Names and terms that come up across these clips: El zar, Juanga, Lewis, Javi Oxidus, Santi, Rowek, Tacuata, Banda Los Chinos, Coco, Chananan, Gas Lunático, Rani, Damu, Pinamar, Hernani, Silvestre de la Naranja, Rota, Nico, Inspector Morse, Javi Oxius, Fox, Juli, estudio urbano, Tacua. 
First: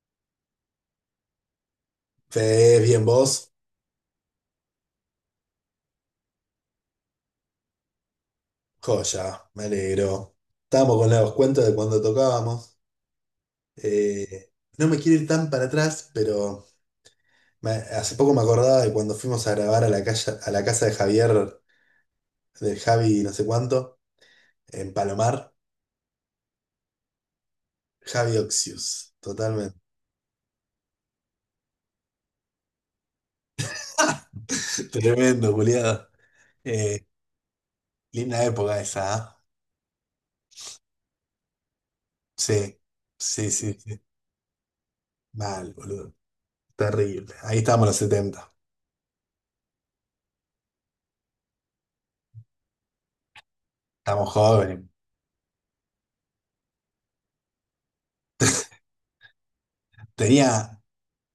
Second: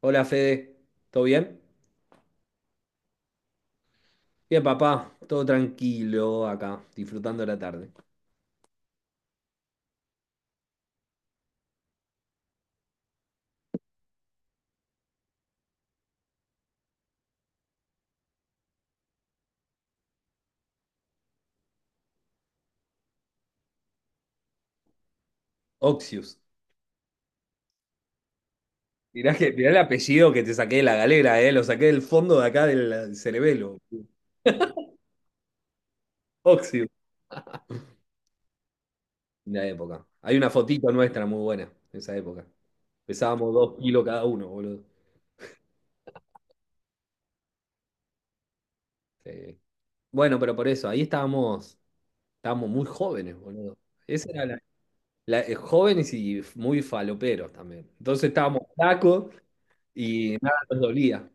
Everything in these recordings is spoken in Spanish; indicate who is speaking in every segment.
Speaker 1: Hola Fede, ¿todo bien?
Speaker 2: Fede, bien vos,
Speaker 1: Bien, papá, todo tranquilo acá, disfrutando la tarde.
Speaker 2: joya, me alegro. Estábamos con los cuentos de cuando tocábamos. Eh, no me quiero ir tan para atrás, pero hace poco me acordaba de cuando fuimos a grabar a la calle, a la casa de Javier, del Javi no sé cuánto, en Palomar.
Speaker 1: Oxius.
Speaker 2: Javi Oxius,
Speaker 1: Mirá el
Speaker 2: totalmente.
Speaker 1: apellido que te saqué de la galera, lo saqué del fondo de acá del cerebelo.
Speaker 2: Tremendo, culiado.
Speaker 1: Oxius.
Speaker 2: Eh, Linda época esa, ¿ah?
Speaker 1: Una época. Hay una fotito nuestra muy buena de esa época.
Speaker 2: Sí, sí,
Speaker 1: Pesábamos
Speaker 2: sí,
Speaker 1: dos
Speaker 2: sí.
Speaker 1: kilos cada uno, boludo.
Speaker 2: Mal, boludo. Terrible. Ahí estábamos los setenta.
Speaker 1: Sí. Bueno, pero por eso, ahí estábamos muy jóvenes, boludo.
Speaker 2: Estamos
Speaker 1: Esa era
Speaker 2: jóvenes.
Speaker 1: jóvenes y muy faloperos también. Entonces estábamos flacos y
Speaker 2: Tenía
Speaker 1: nada nos dolía.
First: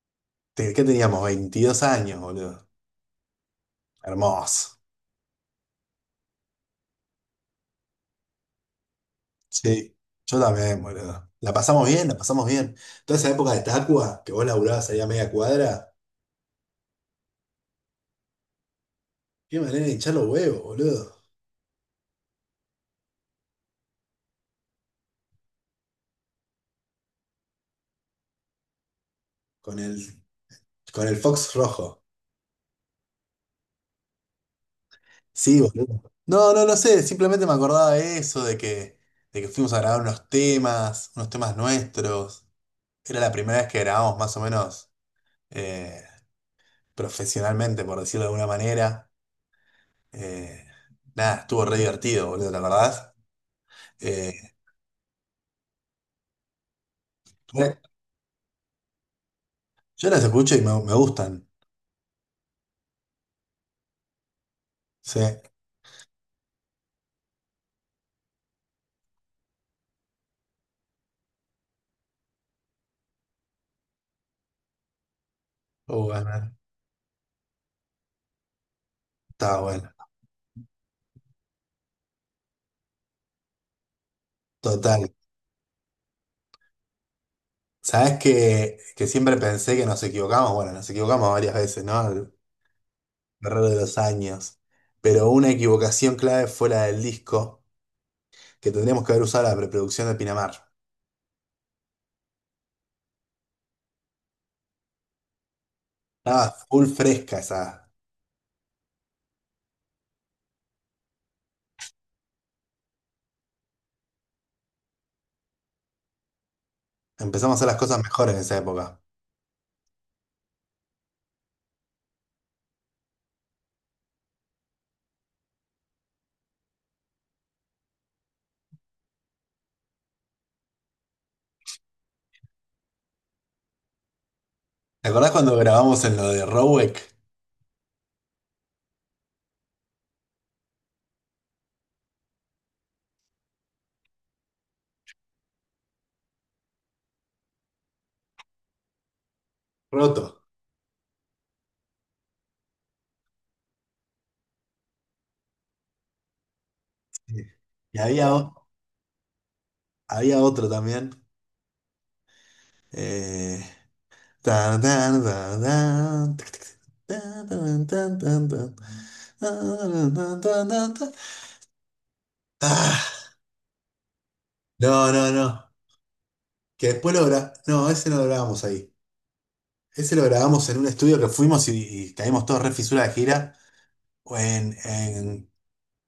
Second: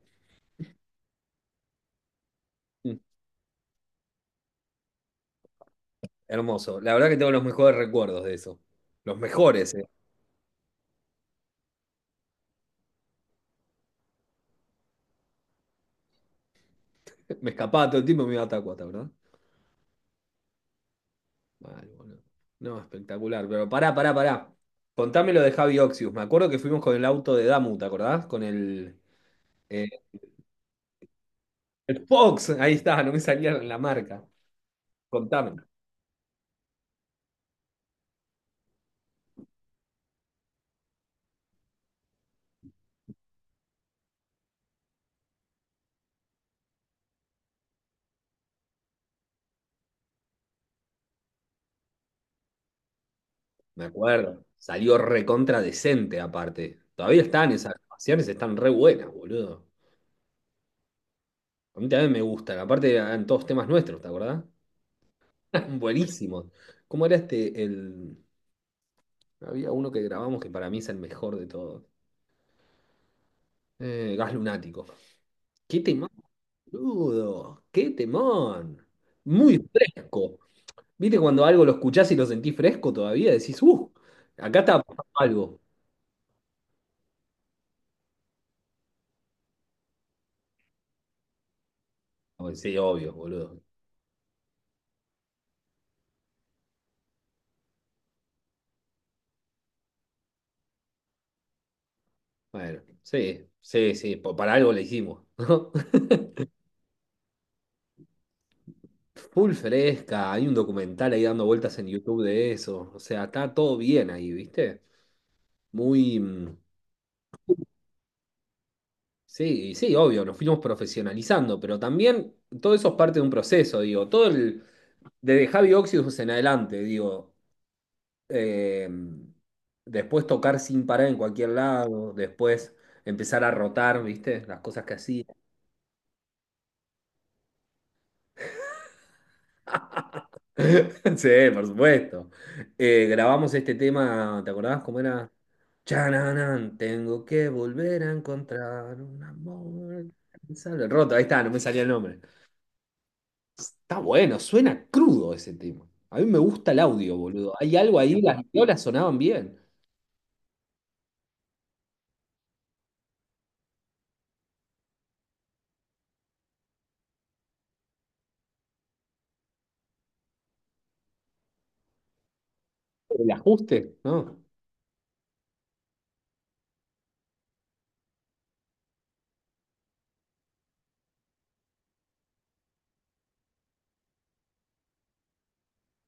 Speaker 2: ¿Qué teníamos? 22 años, boludo. Hermoso.
Speaker 1: Hermoso. La verdad que tengo los mejores recuerdos de eso. Los mejores, eh.
Speaker 2: Sí, yo también, boludo. La pasamos bien, la pasamos bien. Toda esa época de Tacua, que vos laburabas ahí a media cuadra,
Speaker 1: Me escapaba todo el tiempo y me iba a Tacuata, ¿verdad?
Speaker 2: qué manera de hinchar los huevos, boludo.
Speaker 1: Mal, boludo. No, espectacular. Pero pará, pará, pará. Contame lo de Javi Oxius. Me acuerdo que fuimos con el auto de Damu, ¿te acordás? Con el,
Speaker 2: Con
Speaker 1: eh,
Speaker 2: el, con el Fox rojo.
Speaker 1: el Fox. Ahí está, no me salía la marca. Contame.
Speaker 2: Sí, boludo. No, no, no sé, simplemente me acordaba de eso, de que fuimos a grabar unos temas nuestros. Era la primera vez que grabamos más o menos eh, profesionalmente, por decirlo de alguna manera. Eh, Nada, estuvo re divertido, boludo, ¿te acordás?
Speaker 1: Me
Speaker 2: Eh,
Speaker 1: acuerdo. Salió recontra decente, aparte. Todavía están esas
Speaker 2: me-
Speaker 1: grabaciones, están re buenas, boludo.
Speaker 2: yo las escucho y me gustan.
Speaker 1: A mí también me gustan. Aparte, eran todos temas nuestros, ¿te acordás?
Speaker 2: Sí.
Speaker 1: Buenísimos. ¿Cómo era este, el? Había uno que grabamos que para mí es el mejor de todos. Gas Lunático. ¡Qué temón,
Speaker 2: Bueno,
Speaker 1: boludo! ¡Qué temón! Muy
Speaker 2: está bueno.
Speaker 1: fresco. ¿Viste cuando algo lo escuchás y lo sentís fresco todavía? Decís, ¡uh! Acá está
Speaker 2: Total.
Speaker 1: pasando algo.
Speaker 2: ¿Sabes que siempre pensé que nos equivocamos? Bueno, nos equivocamos varias veces, ¿no? A lo
Speaker 1: Bueno, sí, obvio, boludo.
Speaker 2: largo de los años. Pero una equivocación clave fue la del disco, que tendríamos que haber usado la preproducción de Pinamar.
Speaker 1: Bueno, sí, sí, sí. Para algo le hicimos, ¿no?
Speaker 2: Estaba full fresca esa.
Speaker 1: Full fresca. Hay un documental ahí dando vueltas en YouTube de eso. O sea, está todo bien ahí, ¿viste? Muy. mm,
Speaker 2: Empezamos a hacer las cosas mejores en esa época.
Speaker 1: Sí, sí, obvio, nos fuimos profesionalizando, pero también todo eso es parte de un proceso, digo, desde Javi Oxidus en adelante, digo, eh, después tocar sin parar en cualquier lado, después empezar a rotar, ¿viste? Las cosas que
Speaker 2: ¿Te
Speaker 1: hacía.
Speaker 2: acordás cuando grabamos en lo de Rowek?
Speaker 1: Sí, por supuesto. Grabamos este tema, ¿te acordabas cómo era? Chananan, tengo que volver a encontrar un amor.
Speaker 2: Roto.
Speaker 1: Rota, ahí está, no me salía el nombre. Está bueno, suena crudo ese tema. A mí me gusta el audio,
Speaker 2: Sí.
Speaker 1: boludo. Hay algo
Speaker 2: Y
Speaker 1: ahí,
Speaker 2: había,
Speaker 1: las violas sonaban bien.
Speaker 2: había otro también. Eh, Tan, tan, tan, tan, tic, tic, tan, tan, tan, tan, tan, tan, tan, tan, tan, tan. Ah,
Speaker 1: El ajuste, ¿no?
Speaker 2: no, no, no. Que después lo grabamos. No, ese no lo grabamos ahí. Ese lo grabamos en un estudio que fuimos y caímos todos re fisura de gira. O en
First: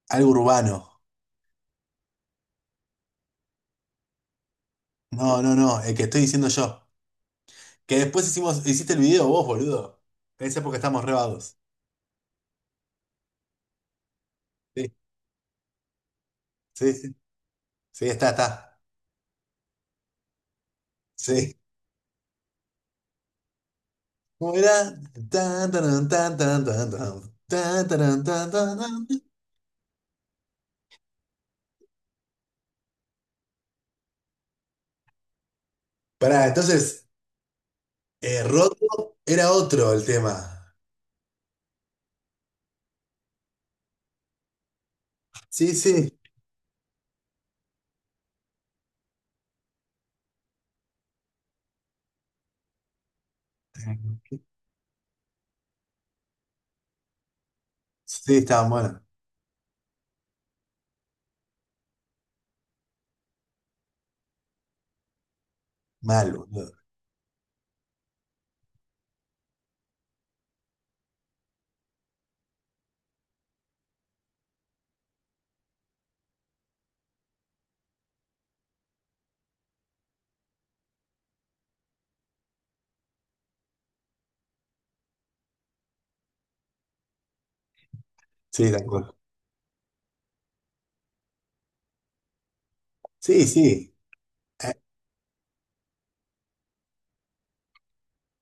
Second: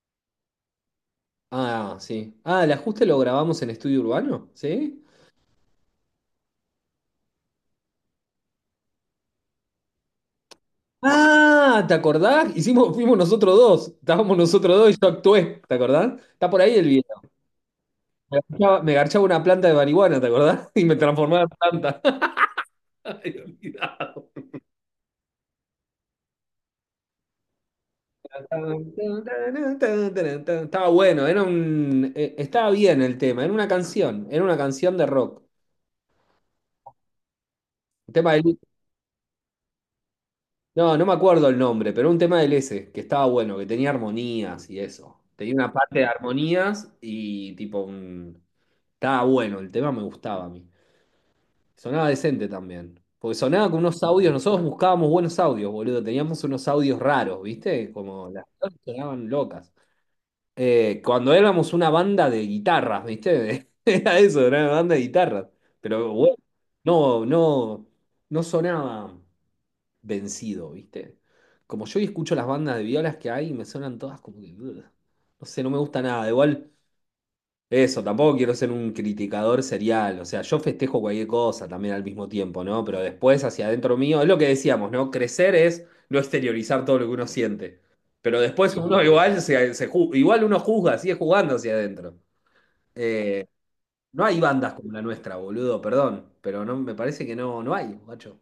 Speaker 2: algo urbano.
Speaker 1: Ah, sí. Ah, el ajuste lo grabamos en estudio urbano, ¿sí?
Speaker 2: No, no, no. El que estoy diciendo yo. Que después hicimos, hiciste el video vos, boludo. En esa época estamos re vagos.
Speaker 1: Ah, ¿te acordás? Fuimos nosotros dos. Estábamos nosotros dos
Speaker 2: Sí,
Speaker 1: y yo actué, ¿te acordás? Está por ahí el
Speaker 2: sí, sí.
Speaker 1: video.
Speaker 2: Sí, está, está.
Speaker 1: Ya me garchaba una planta de marihuana, ¿te acordás? Y me transformaba en
Speaker 2: Sí.
Speaker 1: planta. Ay, olvidado.
Speaker 2: ¿Cómo era? Tan, taran, tan, tan, tan, tan, tan, taran, tan, tan, tan.
Speaker 1: Estaba bueno, estaba bien el tema, era una canción de rock.
Speaker 2: Pará, entonces,
Speaker 1: Un tema del-
Speaker 2: roto era otro el tema.
Speaker 1: No, no me acuerdo el nombre, pero un tema del ese, que estaba bueno, que tenía armonías y eso. Tenía una
Speaker 2: Sí,
Speaker 1: parte de
Speaker 2: sí,
Speaker 1: armonías y tipo un... Estaba bueno, el tema me gustaba a mí. Sonaba decente también. Porque sonaba con unos audios, nosotros buscábamos buenos audios, boludo. Teníamos unos audios raros, ¿viste? Como
Speaker 2: sí,
Speaker 1: las
Speaker 2: estaba
Speaker 1: cosas
Speaker 2: bueno.
Speaker 1: sonaban locas. Cuando éramos una banda de guitarras, ¿viste? Era eso, era una banda de guitarras. Pero
Speaker 2: Mal,
Speaker 1: bueno,
Speaker 2: boludo.
Speaker 1: no, no, no sonaba vencido, ¿viste? Como yo hoy escucho las bandas de violas que hay, me suenan todas como que no sé, no me gusta nada. Igual, eso, tampoco quiero ser un criticador serial. O sea, yo festejo cualquier cosa también al mismo tiempo, ¿no? Pero después, hacia adentro mío, es lo que decíamos, ¿no? Crecer es no exteriorizar todo lo que uno siente. Pero
Speaker 2: Sí,
Speaker 1: después
Speaker 2: tal
Speaker 1: uno
Speaker 2: cual.
Speaker 1: igual igual uno juzga, sigue jugando hacia adentro.
Speaker 2: Sí,
Speaker 1: Eh,
Speaker 2: sí.
Speaker 1: no hay
Speaker 2: Eh,
Speaker 1: bandas como la nuestra, boludo, perdón. Pero no, me parece que no, no hay, macho.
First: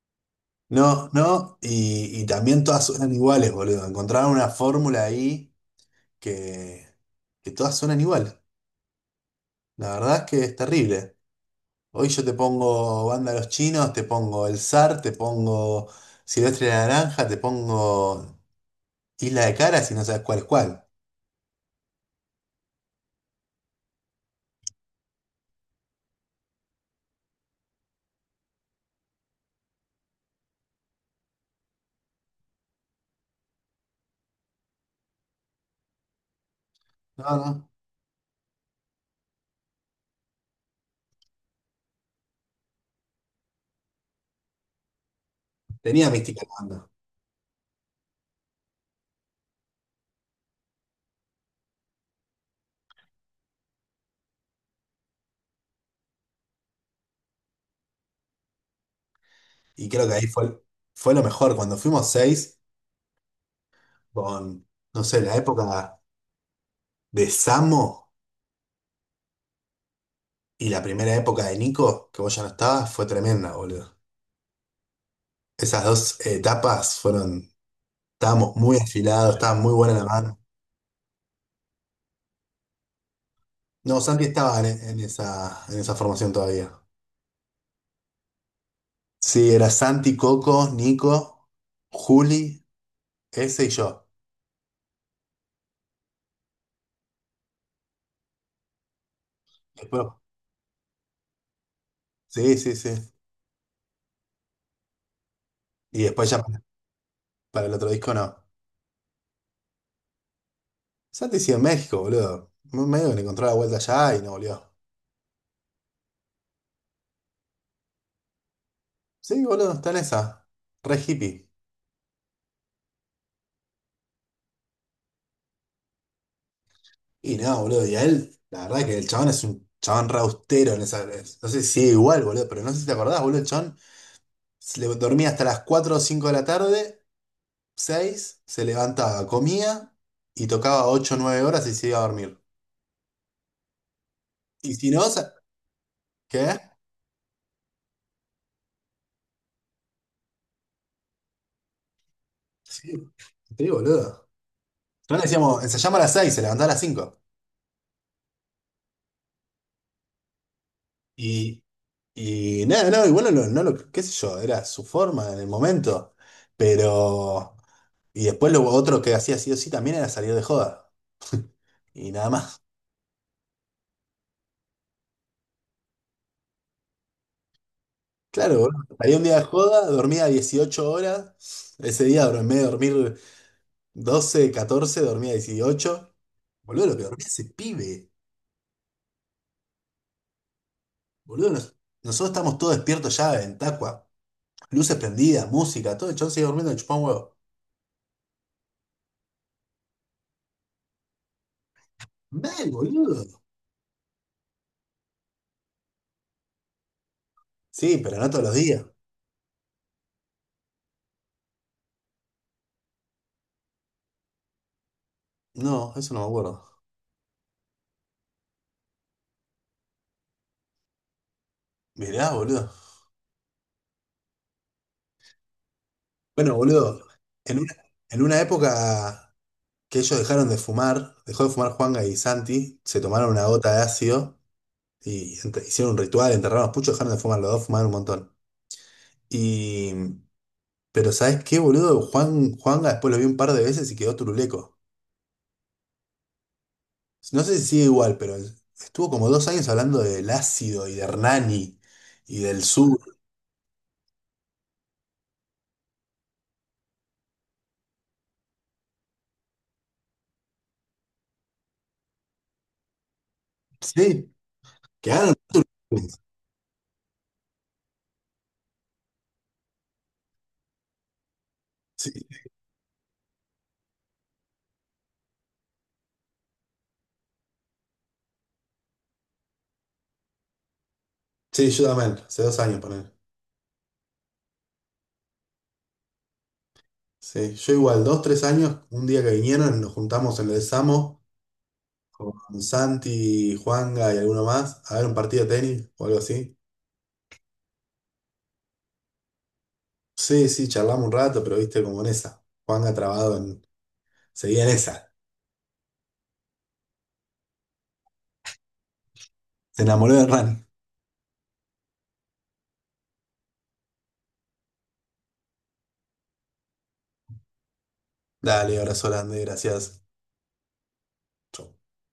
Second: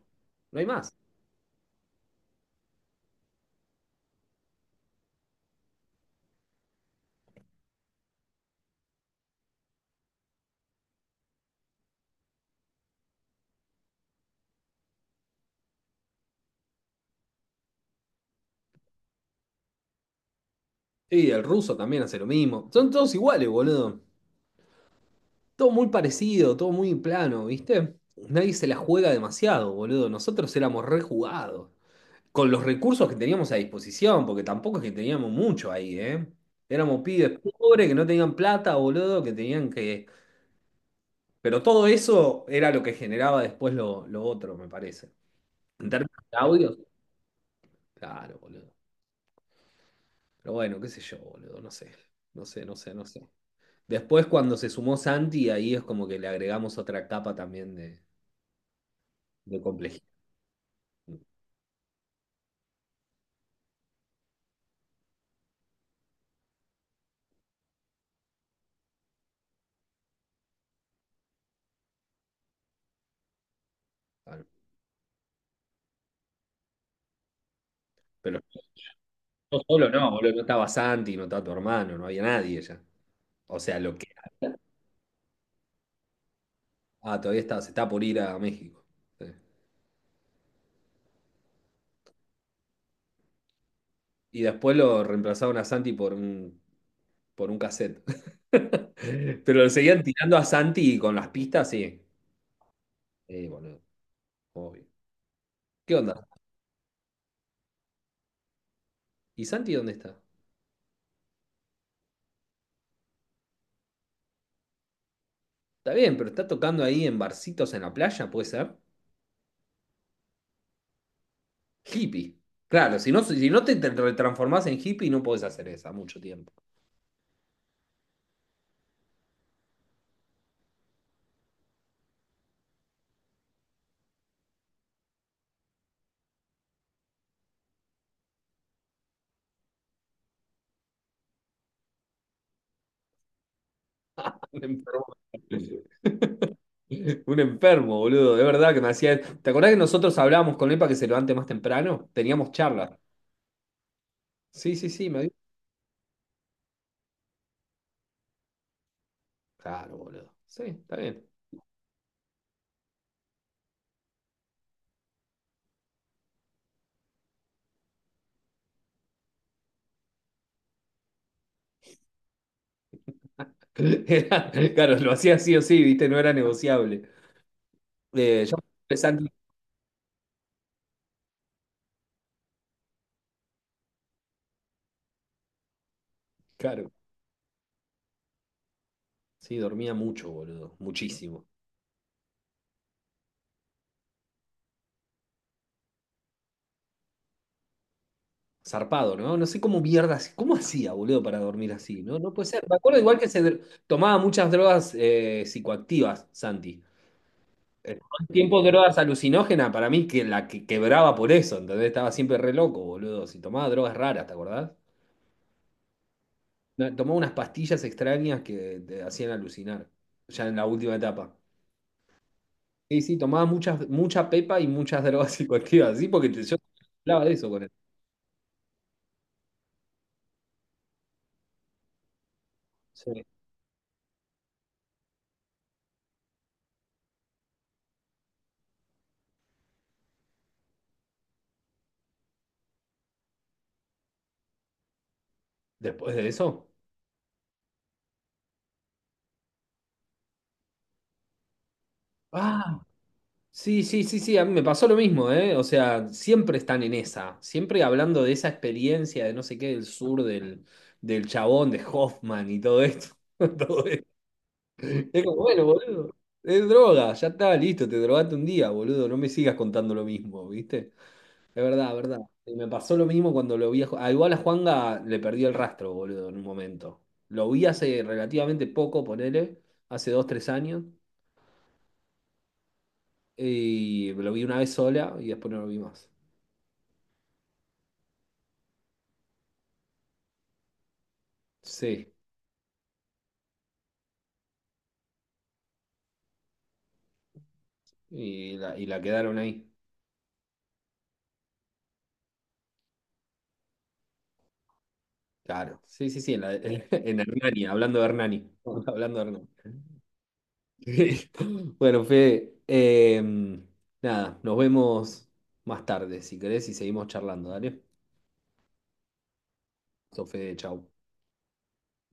Speaker 1: No hay más.
Speaker 2: no, no, y también todas suenan iguales, boludo. Encontraron una fórmula ahí que, que todas suenan igual. La verdad es que es terrible. Hoy yo te pongo Banda Los Chinos, te pongo El zar, te pongo... Silvestre de la Naranja, te pongo. Y la de cara si no sabes cuál es cuál.
Speaker 1: Y el ruso también hace lo mismo. Son todos iguales, boludo. Todo muy parecido, todo muy plano, ¿viste? Nadie se la juega demasiado, boludo. Nosotros éramos rejugados. Con los recursos que teníamos a disposición, porque tampoco es que teníamos mucho ahí, ¿eh? Éramos
Speaker 2: No,
Speaker 1: pibes
Speaker 2: no.
Speaker 1: pobres que no tenían plata, boludo, que tenían que... Pero todo eso era lo que generaba después lo otro, me parece. En
Speaker 2: Tenía
Speaker 1: términos de
Speaker 2: mística la
Speaker 1: audio,
Speaker 2: banda.
Speaker 1: claro, boludo. Pero bueno, qué sé yo, boludo, no sé. No sé, no sé, no sé. Después, cuando se sumó Santi, ahí es como que le agregamos otra capa también de
Speaker 2: Y
Speaker 1: complejidad.
Speaker 2: creo que ahí fue, fue lo mejor. Cuando fuimos seis, con, no sé, la época de Samo y la primera época de Nico, que vos ya no estabas, fue tremenda, boludo.
Speaker 1: Claro.
Speaker 2: Esas dos etapas fueron.
Speaker 1: Pero
Speaker 2: Estábamos muy afilados, estaba
Speaker 1: yo
Speaker 2: muy
Speaker 1: solo
Speaker 2: buena la
Speaker 1: no, boludo,
Speaker 2: banda.
Speaker 1: no estaba Santi, no estaba tu hermano, no había nadie ya. O sea, lo
Speaker 2: No,
Speaker 1: que...
Speaker 2: Santi estaba en esa, en esa, formación todavía.
Speaker 1: Ah, todavía está, se está por ir a México. Sí.
Speaker 2: Sí, era Santi, Coco, Nico, Juli, ese y yo.
Speaker 1: Y después lo reemplazaron a Santi por un, cassette. Pero lo seguían
Speaker 2: Después,
Speaker 1: tirando a Santi con las pistas, sí.
Speaker 2: sí, sí, sí.
Speaker 1: Boludo, obvio. ¿Qué
Speaker 2: Y
Speaker 1: onda?
Speaker 2: después ya para el otro disco no.
Speaker 1: ¿Y Santi dónde está?
Speaker 2: Santi sigue en México, boludo. Medio que le encontró la vuelta allá y no volvió.
Speaker 1: Está bien, pero está tocando ahí en barcitos en la playa, ¿puede ser?
Speaker 2: Sí, boludo, está en esa. Re hippie.
Speaker 1: Hippie. Claro, si no te retransformás en hippie, no podés hacer esa mucho tiempo.
Speaker 2: Y no, boludo, y a él, la verdad que el chabón es un chabón re austero en esa. No sé si sigue igual, boludo, pero no sé si te acordás, boludo, el chabón se le dormía hasta las 4 o 5 de la tarde, 6 se levantaba, comía y tocaba ocho o 9 horas y se iba a dormir.
Speaker 1: Un
Speaker 2: Y si no,
Speaker 1: enfermo.
Speaker 2: ¿qué?
Speaker 1: Un enfermo, boludo. De verdad que me hacía. ¿Te acordás que nosotros hablábamos con él para que se levante más temprano? Teníamos charlas.
Speaker 2: Sí, sí, boludo.
Speaker 1: Sí, sí, sí,
Speaker 2: No
Speaker 1: me
Speaker 2: le
Speaker 1: dijo.
Speaker 2: decíamos, ensayamos a las 6 se levantaba a las cinco.
Speaker 1: Claro, boludo. Sí, está bien.
Speaker 2: Y, y nada, no, igual no, lo, no lo- qué sé yo, era su forma en el momento, pero... Y después lo otro que hacía sí o sí también era salir de joda, y nada más.
Speaker 1: Claro, lo hacía sí o sí, ¿viste? No era negociable. Eh, yo,
Speaker 2: Claro, boludo, salía un
Speaker 1: Santi,
Speaker 2: día de joda, dormía 18 horas, ese día dor- en vez de dormir 12 14 dormía 18. Boludo,
Speaker 1: claro,
Speaker 2: lo que dormía ese pibe,
Speaker 1: sí, dormía mucho, boludo, muchísimo.
Speaker 2: boludo, nosotros estamos todos despiertos ya en Tacua, luces prendidas, música, todo, el chon sigue durmiendo, chupá un huevo.
Speaker 1: Zarpado, ¿no? No sé cómo mierdas, cómo hacía, boludo, para dormir así, ¿no? No puede ser.
Speaker 2: Mal,
Speaker 1: Me acuerdo igual
Speaker 2: boludo.
Speaker 1: que tomaba muchas drogas psicoactivas, Santi.
Speaker 2: Sí,
Speaker 1: Todo
Speaker 2: pero
Speaker 1: el
Speaker 2: no todos los
Speaker 1: tiempo
Speaker 2: días.
Speaker 1: drogas alucinógenas, para mí que la que quebraba por eso, ¿entendés? Estaba siempre re loco, boludo. Si tomaba drogas raras, ¿te acordás?
Speaker 2: No, eso no me acuerdo.
Speaker 1: No, tomaba unas pastillas extrañas que te hacían alucinar, ya en la última etapa.
Speaker 2: Mirá, boludo.
Speaker 1: Sí, sí, tomaba muchas, mucha pepa y muchas drogas psicoactivas, sí, porque yo
Speaker 2: Bueno, boludo,
Speaker 1: hablaba de eso
Speaker 2: en
Speaker 1: con él.
Speaker 2: una, en una época que ellos dejaron de fumar, dejó de fumar Juanga y Santi, se
Speaker 1: Sí.
Speaker 2: tomaron una gota de ácido y ent- hicieron un ritual, enterraron los puchos, dejaron de fumar, los dos fumaron un montón. Y, pero ¿sabés qué, boludo? Juanga después lo vi un par de veces y quedó turuleco.
Speaker 1: Después de eso.
Speaker 2: No sé si sigue igual, pero estuvo como 2 años hablando del ácido y de Hernani y del
Speaker 1: Ah,
Speaker 2: sur.
Speaker 1: sí, sí, sí, sí, a mí me pasó lo mismo, ¿eh? O sea, siempre están en esa, siempre hablando de esa experiencia de no sé qué del sur, del chabón, de Hoffman y todo esto. Todo esto.
Speaker 2: Sí,
Speaker 1: Es como,
Speaker 2: quedaron.
Speaker 1: bueno, boludo, es droga, ya está, listo, te drogaste un día, boludo, no me sigas contando lo mismo, ¿viste? Es verdad, es
Speaker 2: Sí,
Speaker 1: verdad. Y me pasó lo mismo cuando lo vi a... igual a Juanga le perdió el rastro, boludo, en un momento. Lo vi hace relativamente poco, ponele, hace 2, 3 años.
Speaker 2: sí, yo también, hace 2 años, él.
Speaker 1: Y lo vi una vez sola y después no lo vi más.
Speaker 2: Sí, yo igual, 2, 3 años, un día que vinieron, nos juntamos en el Samo
Speaker 1: Sí,
Speaker 2: con Santi, Juanga y alguno más a ver un partido de tenis o algo así.
Speaker 1: y la quedaron ahí.
Speaker 2: Sí, sí, charlamos un rato, pero viste como en esa. Juanga trabado en... Seguía en esa.
Speaker 1: Claro, sí, sí, sí, en Hernani, hablando de Hernani. Hablando de Hernani.
Speaker 2: Se enamoró de Rani.
Speaker 1: Bueno, Fede, nada, nos vemos más tarde, si querés, y seguimos charlando, ¿dale?
Speaker 2: Dale, abrazo grande, gracias.
Speaker 1: Sofe chau.
Speaker 2: Chau.